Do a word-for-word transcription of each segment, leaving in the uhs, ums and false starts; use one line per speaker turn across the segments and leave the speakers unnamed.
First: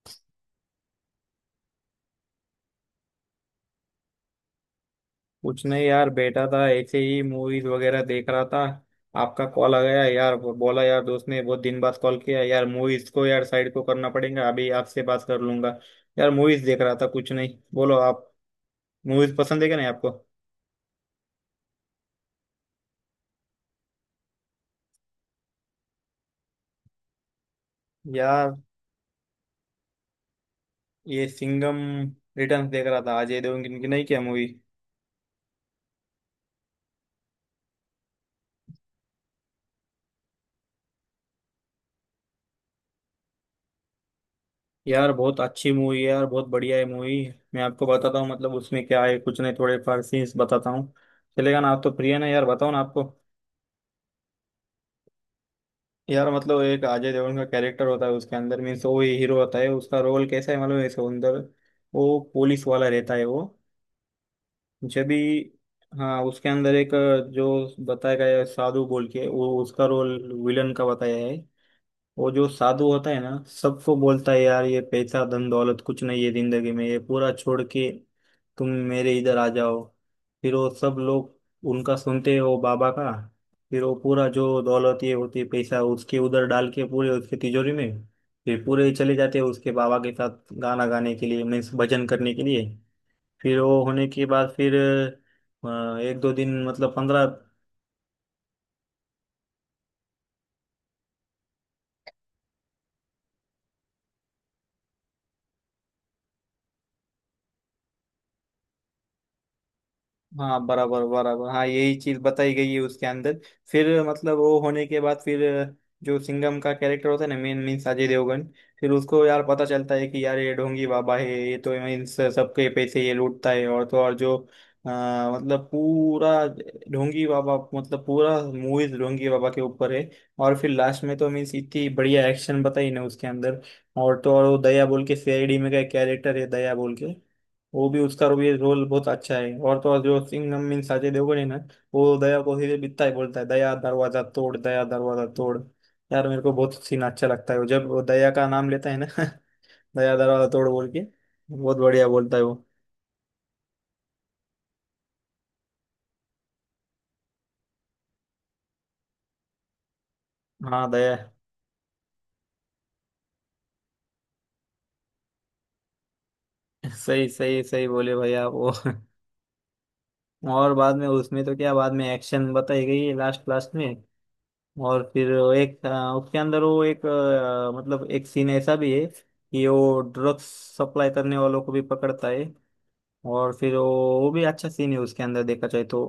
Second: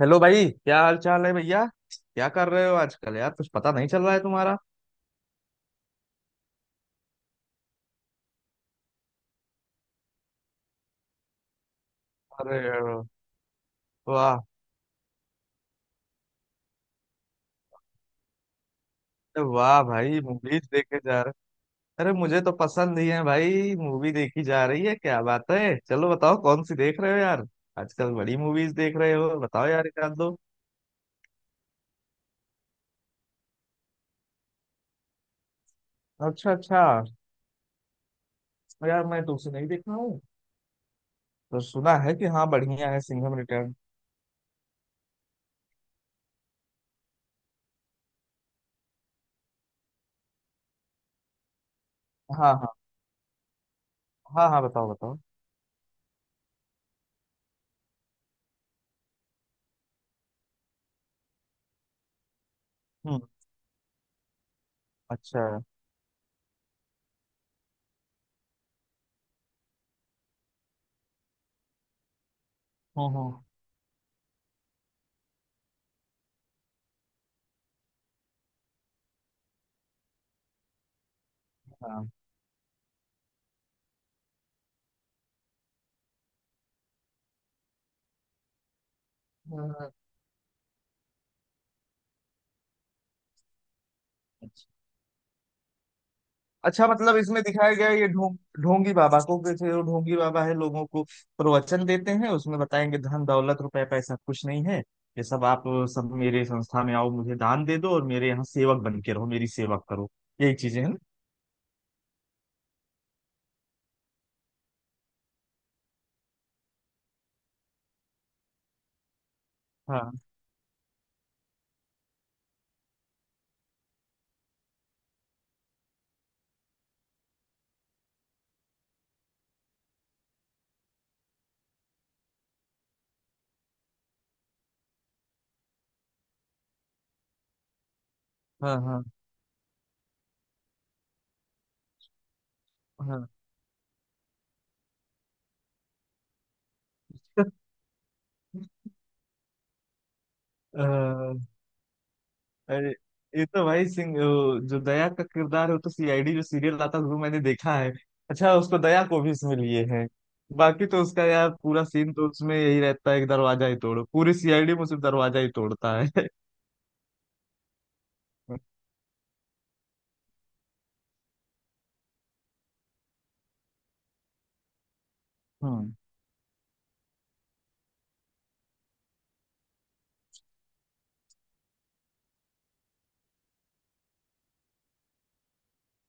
Hello भाई, क्या हाल चाल है भैया। क्या कर रहे हो आजकल यार, कुछ पता नहीं चल रहा है तुम्हारा।
कुछ नहीं यार बैठा था ऐसे ही मूवीज वगैरह देख रहा था। आपका कॉल आ गया यार, वो बोला यार दोस्त ने बहुत दिन बाद कॉल किया यार
अरे
मूवीज को यार साइड को करना
वाह।
पड़ेगा, अभी आपसे बात कर लूंगा। यार मूवीज देख रहा था, कुछ नहीं, बोलो आप। मूवीज
अरे
पसंद है क्या
वाह
नहीं आपको?
भाई, मूवीज देखे जा रहे। अरे मुझे तो पसंद ही है भाई, मूवी देखी जा रही है, क्या बात है। चलो बताओ कौन सी देख रहे हो यार। आजकल बड़ी
यार
मूवीज देख रहे हो, बताओ यार एक आध दो।
ये सिंघम रिटर्न्स देख रहा था अजय देवगन की, नहीं क्या मूवी।
अच्छा अच्छा। यार मैं तुमसे नहीं देखा हूँ, तो सुना है कि हाँ बढ़िया है सिंघम रिटर्न।
यार बहुत अच्छी मूवी है यार, बहुत बढ़िया है मूवी। मैं आपको बताता हूँ मतलब उसमें क्या है, कुछ नहीं थोड़े फार सीन्स बताता हूँ। चलेगा ना आप तो प्रिय ना, यार
हाँ
बताओ
हाँ।
ना आपको।
हाँ हाँ, बताओ बताओ।
यार मतलब एक अजय देवगन का कैरेक्टर होता है उसके अंदर, मीन्स वो ही हीरो होता है, उसका रोल कैसा है मालूम है इसके अंदर। वो पुलिस वाला रहता
हम्म।
है वो, जब भी,
अच्छा।
हाँ, उसके अंदर एक जो बताया गया है साधु बोल के, वो उसका रोल विलन का बताया है। वो जो साधु होता
हम्म
है ना,
हम्म।
सबको बोलता है यार ये पैसा धन दौलत कुछ नहीं है जिंदगी में, ये पूरा छोड़ के तुम मेरे इधर आ जाओ। फिर वो सब लोग उनका
हाँ
सुनते हैं, वो बाबा का। फिर वो पूरा जो दौलत ये होती है पैसा, उसके उधर डाल के पूरे उसके तिजोरी में। फिर पूरे चले जाते हैं उसके बाबा के साथ गाना गाने के लिए, मीन्स भजन करने के लिए। फिर वो होने के
हाँ,
बाद फिर अ, एक दो दिन
अच्छा
मतलब
मतलब
पंद्रह।
इसमें दिखाया गया है ये ढोंग। ढोंगी बाबा को कि थे वो ढोंगी बाबा है, लोगों को प्रवचन देते हैं, उसमें बताएंगे धन दौलत रुपए पैसा कुछ नहीं है। ये सब आप, सब मेरे संस्था में आओ, मुझे दान दे दो और मेरे यहाँ सेवक बन के रहो, मेरी सेवा करो। यही
हाँ
चीजें हैं ना?
बराबर बराबर, हाँ यही चीज बताई गई है उसके अंदर। फिर मतलब वो होने के बाद फिर, जो सिंघम का कैरेक्टर होता है ना मेन, मीन्स अजय देवगन। फिर उसको यार पता चलता है
हाँ
कि यार ये ढोंगी बाबा है, ये तो मीन्स सबके पैसे ये लूटता है, और तो और जो आ, मतलब पूरा ढोंगी बाबा, मतलब पूरा मूवीज ढोंगी बाबा के ऊपर है। और फिर लास्ट में तो मीन्स इतनी बढ़िया एक्शन बताई ना उसके अंदर। और तो और वो दया बोल के सीआईडी में का कैरेक्टर है दया बोल के, वो भी उसका रो- ये रोल
हाँ।
बहुत अच्छा है, और तो और जो सिंघम मीन साजय देवगन है ना, वो दया को फिर बिता ही बिकता है,
हाँ
बोलता है दया दरवाजा तोड़, दया दरवाजा तोड़। यार मेरे को बहुत सीन अच्छा लगता है वो, जब वो दया का नाम लेता है ना दया दरवाजा तोड़ बोल के,
हाँ।
बहुत बढ़िया बोलता है वो।
अरे, ये तो भाई सिंह वो जो दया का किरदार है वो तो सीआईडी जो सीरियल आता है वो मैंने देखा है। अच्छा, उसको दया को भी इसमें लिए हैं।
हाँ
बाकी तो
दया
उसका यार पूरा सीन तो उसमें यही रहता है कि दरवाजा ही तोड़ो, पूरी सीआईडी में सिर्फ दरवाजा ही तोड़ता है।
सही सही सही बोले भैया आप वो और बाद में उसमें तो क्या, बाद में एक्शन बताई गई है लास्ट लास्ट में। और फिर वो एक अ,
हम्म।
उसके अंदर वो एक अ, मतलब एक सीन ऐसा भी है कि वो ड्रग्स सप्लाई करने वालों को भी पकड़ता है। और फिर वो वो भी अच्छा सीन है उसके अंदर देखा जाए तो।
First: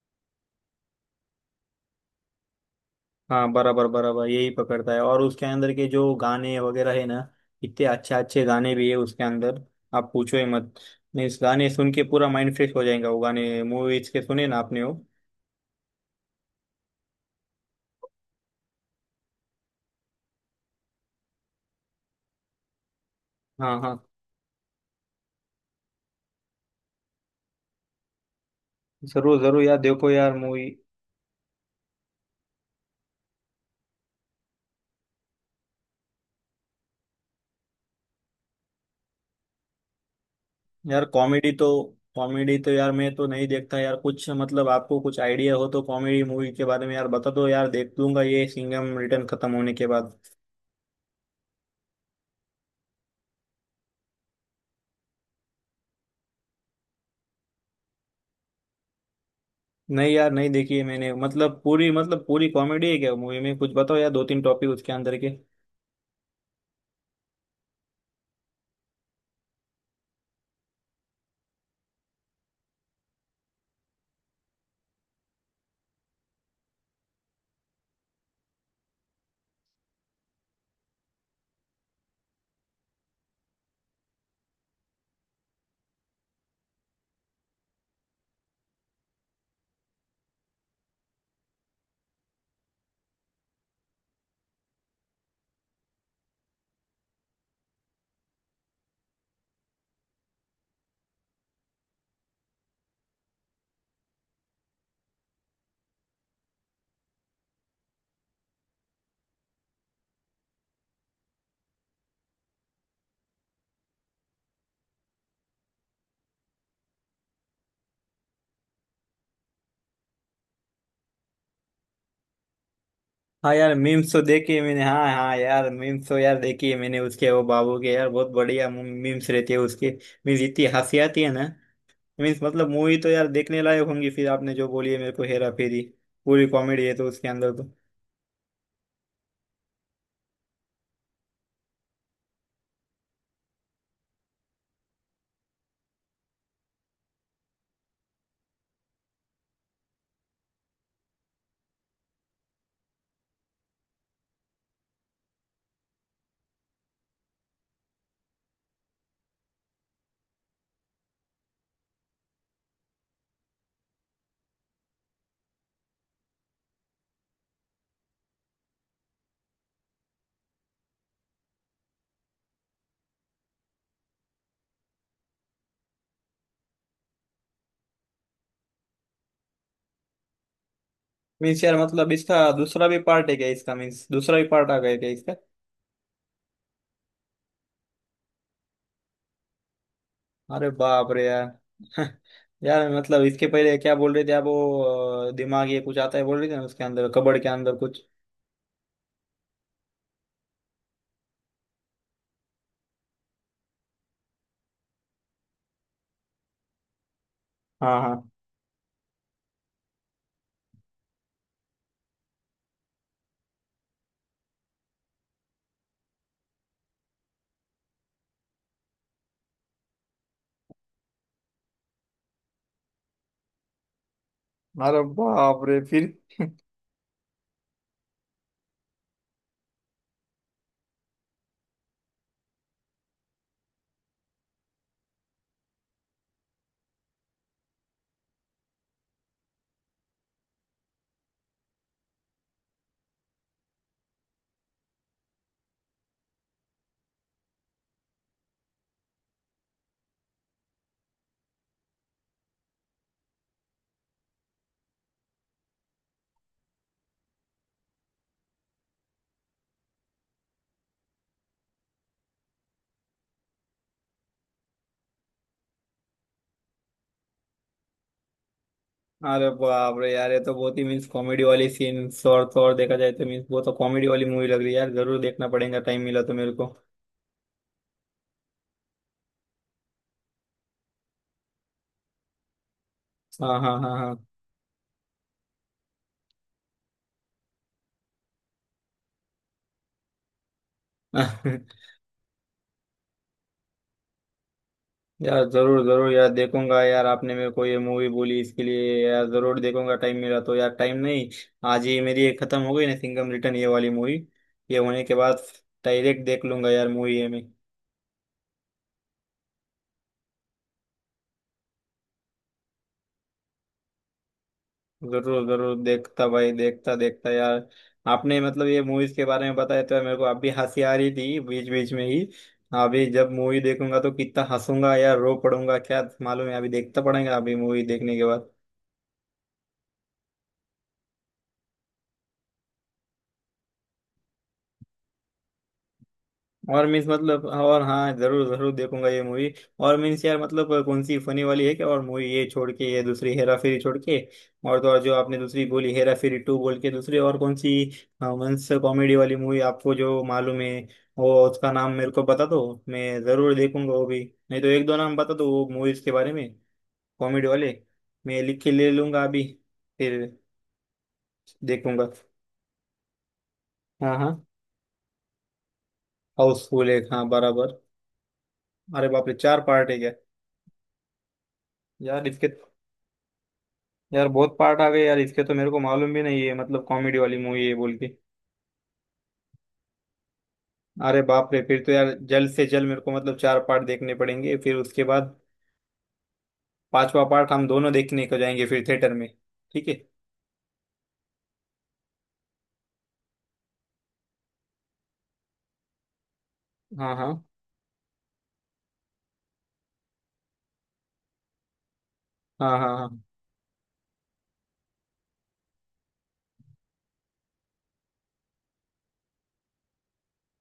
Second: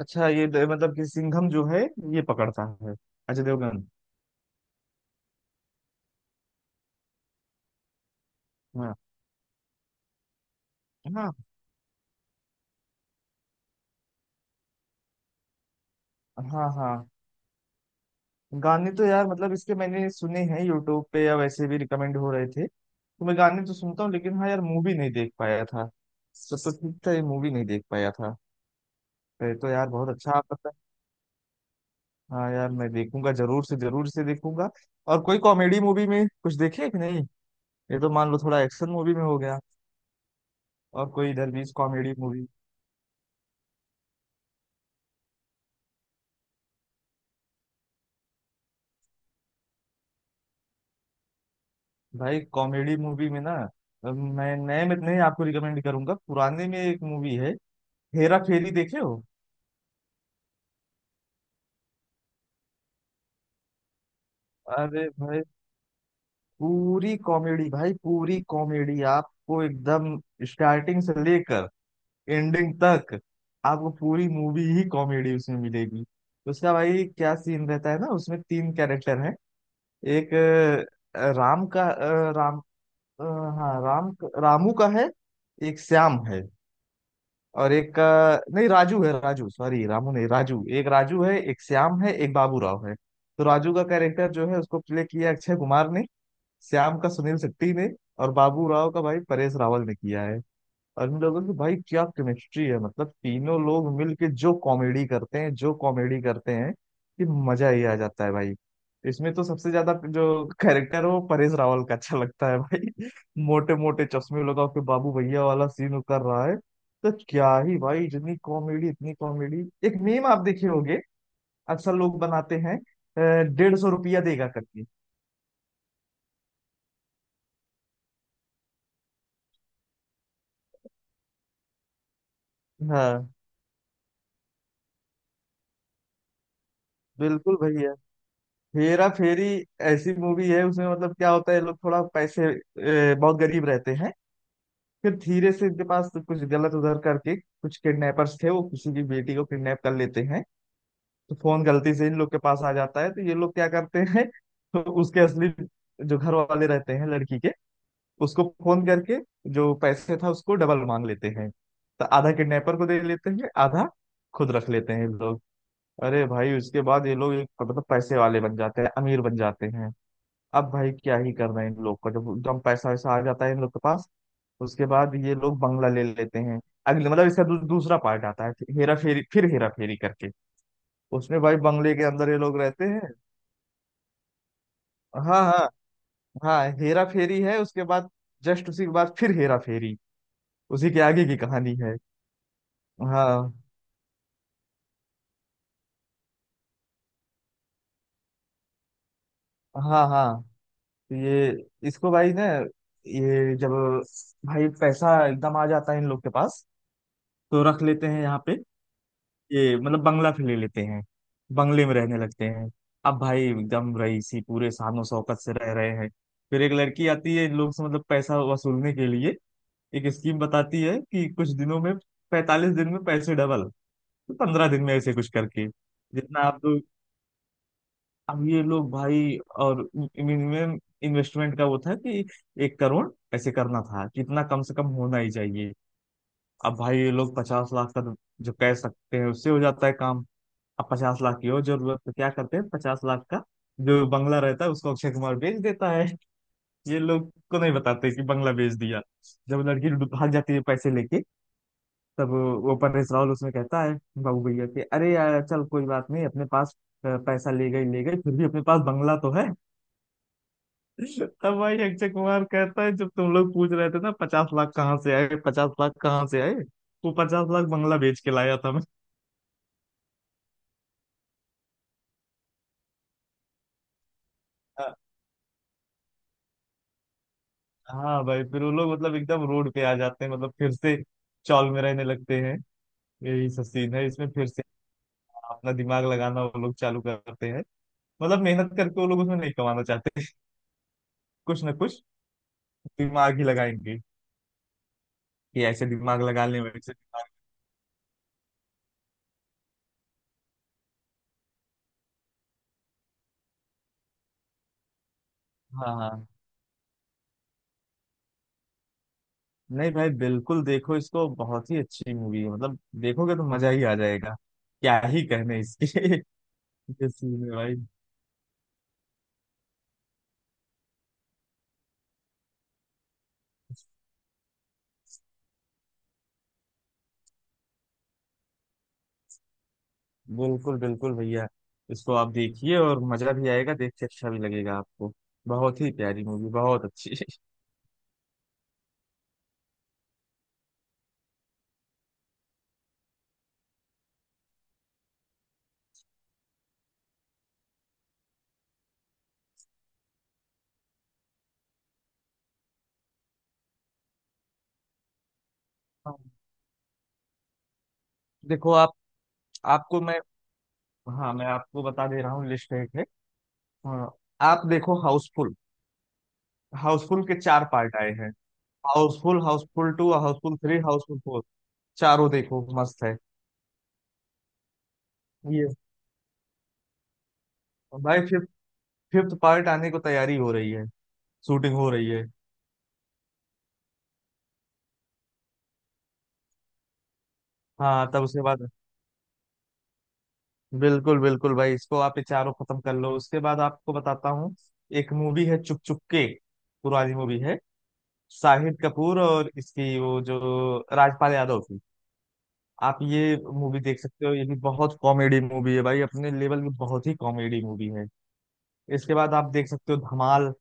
अच्छा ये द- मतलब कि सिंघम जो है, ये पकड़ता है, अजय
हाँ बराबर
देवगन।
बराबर, यही पकड़ता है। और उसके अंदर के जो गाने वगैरह है ना, इतने अच्छे अच्छे गाने भी
हाँ
है उसके अंदर, आप पूछो ही मत। नहीं
हाँ।
इस गाने सुन के पूरा माइंड फ्रेश हो जाएगा, वो गाने मूवीज के सुने ना आपने वो।
हाँ हाँ। गाने तो यार मतलब इसके मैंने सुने हैं यूट्यूब पे, या वैसे भी रिकमेंड हो रहे थे तो मैं गाने तो
हाँ हाँ
सुनता हूँ, लेकिन हाँ यार मूवी नहीं देख पाया था। सब तो ठीक था, ये मूवी नहीं देख पाया था।
जरूर
तो,
जरूर,
तो
यार
यार बहुत
देखो
अच्छा
यार
आप
मूवी।
पता। हाँ यार मैं देखूंगा, जरूर से जरूर से देखूंगा। और कोई कॉमेडी मूवी में कुछ देखे कि नहीं? ये तो मान लो थोड़ा एक्शन मूवी में हो गया।
यार
और कोई
कॉमेडी तो,
दरवीश कॉमेडी मूवी।
कॉमेडी तो यार मैं तो नहीं देखता यार कुछ, मतलब आपको कुछ आइडिया हो तो कॉमेडी मूवी के बारे में यार बता दो, यार देख लूंगा ये सिंघम रिटर्न खत्म होने के बाद।
भाई कॉमेडी मूवी में ना, अ, मैं नए में नहीं आपको रिकमेंड करूंगा, पुराने में एक मूवी है, हेरा फेरी देखे हो?
नहीं यार, नहीं देखी है मैंने, मतलब पूरी मतलब पूरी कॉमेडी है क्या मूवी में? कुछ बताओ यार दो तीन टॉपिक उसके
अरे
अंदर के।
भाई, पूरी कॉमेडी भाई, पूरी कॉमेडी आपको, एकदम स्टार्टिंग से लेकर एंडिंग तक आपको पूरी मूवी ही कॉमेडी उसमें मिलेगी। उसका भाई क्या सीन रहता है ना, उसमें तीन कैरेक्टर हैं। एक अ, राम का अ, राम अ, हाँ राम, रामू का है, एक श्याम है और एक का, नहीं राजू है, राजू सॉरी, रामू नहीं राजू, एक राजू है, एक श्याम है, एक बाबू राव है। तो राजू का कैरेक्टर जो है उसको प्ले किया अक्षय कुमार ने, श्याम का सुनील शेट्टी ने, और बाबू राव का भाई परेश रावल ने किया है। और इन लोगों की भाई क्या केमिस्ट्री है, मतलब तीनों लोग मिलके जो कॉमेडी करते हैं जो कॉमेडी करते हैं कि मजा ही आ जाता है भाई। इसमें तो सबसे ज्यादा जो कैरेक्टर है वो परेश रावल का अच्छा लगता है भाई। मोटे मोटे चश्मे लगा के बाबू भैया वाला सीन वो कर रहा है, तो क्या ही भाई, इतनी कॉमेडी इतनी कॉमेडी। एक मीम आप देखे होंगे, अक्सर लोग बनाते हैं, अ,
हाँ यार
डेढ़ सौ
मीम्स तो
रुपया देगा
देखे मैंने,
करके।
हाँ हाँ यार मीम्स तो यार देखी है मैंने उसके, वो बाबू के यार बहुत बढ़िया मीम्स रहते हैं उसके। मीन्स इतनी हंसी आती है ना। मीन्स मतलब मूवी तो यार
हाँ।
देखने लायक होंगी फिर, आपने जो बोली है मेरे को हेरा फेरी, पूरी कॉमेडी है तो उसके अंदर
बिल्कुल
तो।
भैया, हेरा फेरी ऐसी मूवी है। उसमें मतलब क्या होता है, ये लोग थोड़ा पैसे, ए, बहुत गरीब रहते हैं। फिर धीरे से इनके पास कुछ गलत उधर करके, कुछ किडनैपर्स थे, वो किसी की बेटी को किडनैप कर लेते हैं। तो फोन गलती से इन लोग के पास आ जाता है, तो ये लोग क्या करते हैं, तो उसके असली जो घर वाले रहते हैं लड़की के, उसको फोन करके जो पैसे था उसको डबल मांग लेते हैं। तो आधा किडनैपर को दे लेते हैं, आधा खुद रख लेते हैं ये लोग। अरे भाई, उसके बाद ये लोग एक मतलब पैसे वाले बन जाते हैं, अमीर बन जाते हैं। अब भाई क्या ही करना है इन लोग को, जब एकदम पैसा वैसा आ जाता है इन लोग के पास, उसके बाद ये लोग बंगला ले लेते हैं। अगले मतलब इसका दू, दूसरा पार्ट आता है, फिर हेरा फेरी, फिर हेरा फेरी करके, उसमें भाई
मीन्स यार
बंगले के
मतलब
अंदर ये
इसका
लोग रहते
दूसरा भी
हैं।
पार्ट है क्या इसका, मीन्स दूसरा भी पार्ट आ गया क्या इसका?
हाँ हाँ। हाँ हेरा फेरी है, उसके बाद जस्ट उसी के बाद फिर हेरा फेरी,
अरे
उसी के
बाप रे
आगे की
यार
कहानी है।
यार मतलब इसके
हाँ
पहले क्या बोल रहे थे आप वो अ, दिमाग ये कुछ आता है बोल रहे थे ना उसके अंदर, कबड़ के अंदर कुछ।
हाँ हाँ। तो ये, इसको भाई ना, ये जब भाई पैसा एकदम आ जाता है इन लोग के पास, तो रख
हाँ
लेते हैं
हाँ।
यहाँ पे। ये मतलब बंगला फिर ले लेते हैं, बंगले में रहने लगते हैं। अब भाई एकदम रईसी पूरे शान शौकत से रह रहे हैं। फिर एक लड़की आती है इन लोग से मतलब पैसा वसूलने के लिए। एक स्कीम बताती है कि कुछ दिनों में, पैंतालीस दिन में पैसे डबल, तो पंद्रह दिन में
अरे
ऐसे कुछ
बाप
करके,
रे फिर।
जितना आप लोग। अब ये लोग भाई, और मिनिमम इन्वेस्टमेंट का वो था कि एक करोड़ ऐसे करना था, कितना कम से कम होना ही चाहिए। अब भाई ये लोग पचास लाख का तो जो कह सकते हैं उससे हो जाता है काम। अब पचास लाख की हो जरूरत, तो क्या करते हैं, पचास लाख का जो बंगला रहता है उसको अक्षय कुमार बेच देता है। ये लोग को नहीं बताते कि बंगला बेच दिया। जब लड़की भाग जाती है पैसे लेके, तब वो परेश रावल उसमें कहता है बाबू भैया कि अरे यार चल कोई बात नहीं, अपने पास अ, पैसा ले गई ले गई, फिर भी अपने पास बंगला तो है। तब भाई अक्षय कुमार कहता है, जब तुम लोग पूछ रहे थे ना पचास लाख कहाँ से आए, पचास लाख कहाँ से आए, वो पचास लाख बंगला बेच के लाया था।
अरे बाप रे यार, ये तो बहुत ही मीन्स कॉमेडी वाली सीन, और तो और देखा जाए तो मीन्स बहुत तो कॉमेडी वाली मूवी लग रही है यार,
मैं,
जरूर देखना पड़ेगा टाइम मिला तो मेरे को।
हाँ भाई, फिर वो लोग मतलब एकदम रोड पे आ जाते हैं, मतलब फिर से चौल में रहने लगते हैं। यही
हाँ
सब
हाँ
सीन है
हाँ
इसमें। फिर से अपना दिमाग लगाना वो लोग चालू करते हैं, मतलब मेहनत करके वो लोग उसमें नहीं कमाना चाहते,
हाँ
कुछ ना कुछ दिमाग ही लगाएंगे
यार
कि
जरूर
ऐसे
जरूर
दिमाग
यार
लगा लें
देखूंगा
वैसे
यार,
दिमाग।
आपने मेरे को ये मूवी बोली इसके लिए यार, जरूर देखूंगा टाइम मिला तो, यार टाइम नहीं, आज ही मेरी ये खत्म हो गई ना सिंघम रिटर्न ये वाली मूवी, ये होने के बाद
हाँ
डायरेक्ट
हाँ।
देख लूंगा यार मूवी ये मैं।
नहीं भाई बिल्कुल देखो इसको, बहुत ही अच्छी मूवी है, मतलब देखोगे तो मजा ही आ जाएगा, क्या ही
जरूर
कहने
जरूर
इसके।
देखता भाई, देखता
ये
देखता
सीन है
यार।
भाई।
आपने मतलब ये मूवीज के बारे में बताया तो यार मेरे को अब भी हंसी आ रही थी बीच बीच में ही। अभी जब मूवी देखूंगा तो कितना हंसूंगा यार, रो पड़ूंगा क्या मालूम है, अभी देखता पड़ेगा अभी मूवी देखने के बाद।
बिल्कुल बिल्कुल भैया, इसको आप देखिए और मजा भी आएगा, देख के अच्छा भी लगेगा आपको, बहुत ही प्यारी मूवी, बहुत
और मीन्स
अच्छी।
मतलब और हाँ, जरूर जरूर देखूंगा ये मूवी। और मीन्स यार मतलब कौन सी फनी वाली है क्या और मूवी, ये छोड़ के, ये दूसरी हेरा फेरी छोड़ के, और तो और जो आपने दूसरी बोली हेरा फेरी टू बोल के, दूसरी और कौन सी मीन्स कॉमेडी वाली मूवी आपको जो मालूम है, वो उसका नाम मेरे को बता दो, मैं जरूर देखूंगा वो भी। नहीं तो एक दो नाम बता दो वो मूवीज के
हाँ।
बारे में, कॉमेडी वाले, मैं लिख के
देखो
ले
आप,
लूंगा अभी,
आपको मैं,
फिर
हाँ मैं आपको बता
देखूंगा।
दे रहा हूँ, लिस्ट एक है। हाँ,
हाँ हाँ
आप देखो हाउसफुल।
हाउसफुल एक,
हाउसफुल
हाँ
के चार
बराबर।
पार्ट आए हैं,
अरे बाप रे
हाउसफुल,
चार पार्ट
हाउसफुल
है क्या?
Two, Housefull three, Housefull four.
यार
चारों
इसके,
देखो मस्त है
यार बहुत पार्ट आ गए यार इसके, तो
ये।
मेरे को मालूम भी नहीं है मतलब कॉमेडी वाली मूवी है बोल के।
भाई फिफ्थ, फिफ्थ पार्ट आने को तैयारी हो रही है,
अरे बाप रे,
शूटिंग
फिर
हो
तो
रही
यार
है।
जल्द से जल्द मेरे को मतलब चार पार्ट देखने पड़ेंगे, फिर उसके बाद पांचवा पार्ट हम दोनों
हाँ तब
देखने को
उसके
जाएंगे
बाद,
फिर थिएटर में। ठीक है।
बिल्कुल बिल्कुल भाई, इसको आप ये चारों खत्म कर लो, उसके बाद आपको बताता हूँ। एक मूवी है चुप चुप के,
हाँ
पुरानी
हाँ
मूवी है, शाहिद कपूर और इसकी वो जो राजपाल यादव थी।
हाँ हाँ
आप
हाँ,
ये मूवी देख सकते हो, ये भी बहुत कॉमेडी मूवी है भाई, अपने लेवल में बहुत ही कॉमेडी मूवी है। इसके बाद आप देख सकते हो धमाल,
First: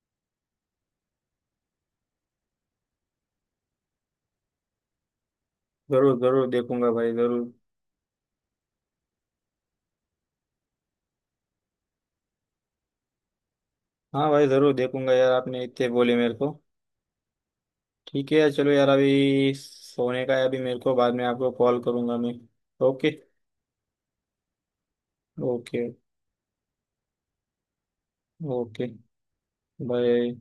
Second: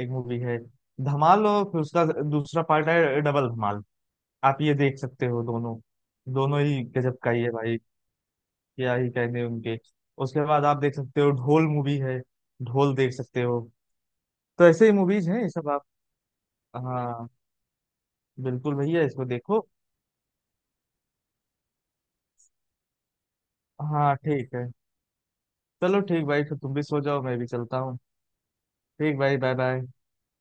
एक मूवी है धमाल, और फिर उसका दूसरा पार्ट है डबल धमाल। आप ये देख सकते हो दोनों,
जरूर जरूर
दोनों ही
देखूंगा भाई
गजब का ही
जरूर।
है भाई, क्या ही कहने उनके। उसके बाद आप देख सकते हो ढोल मूवी है, ढोल देख सकते हो।
हाँ भाई
तो
जरूर
ऐसे ही
देखूंगा
मूवीज
यार,
हैं ये
आपने
सब आप।
इतने बोले मेरे को।
हाँ
ठीक है यार, चलो
बिल्कुल
यार
भैया, इसको
अभी
देखो।
सोने का है, अभी मेरे को, बाद में आपको कॉल करूंगा मैं। ओके।
हाँ ठीक है,
ओके।
चलो ठीक भाई, फिर तुम भी सो जाओ, मैं भी चलता हूँ।
ओके।
ठीक भाई, बाय बाय।
बाय।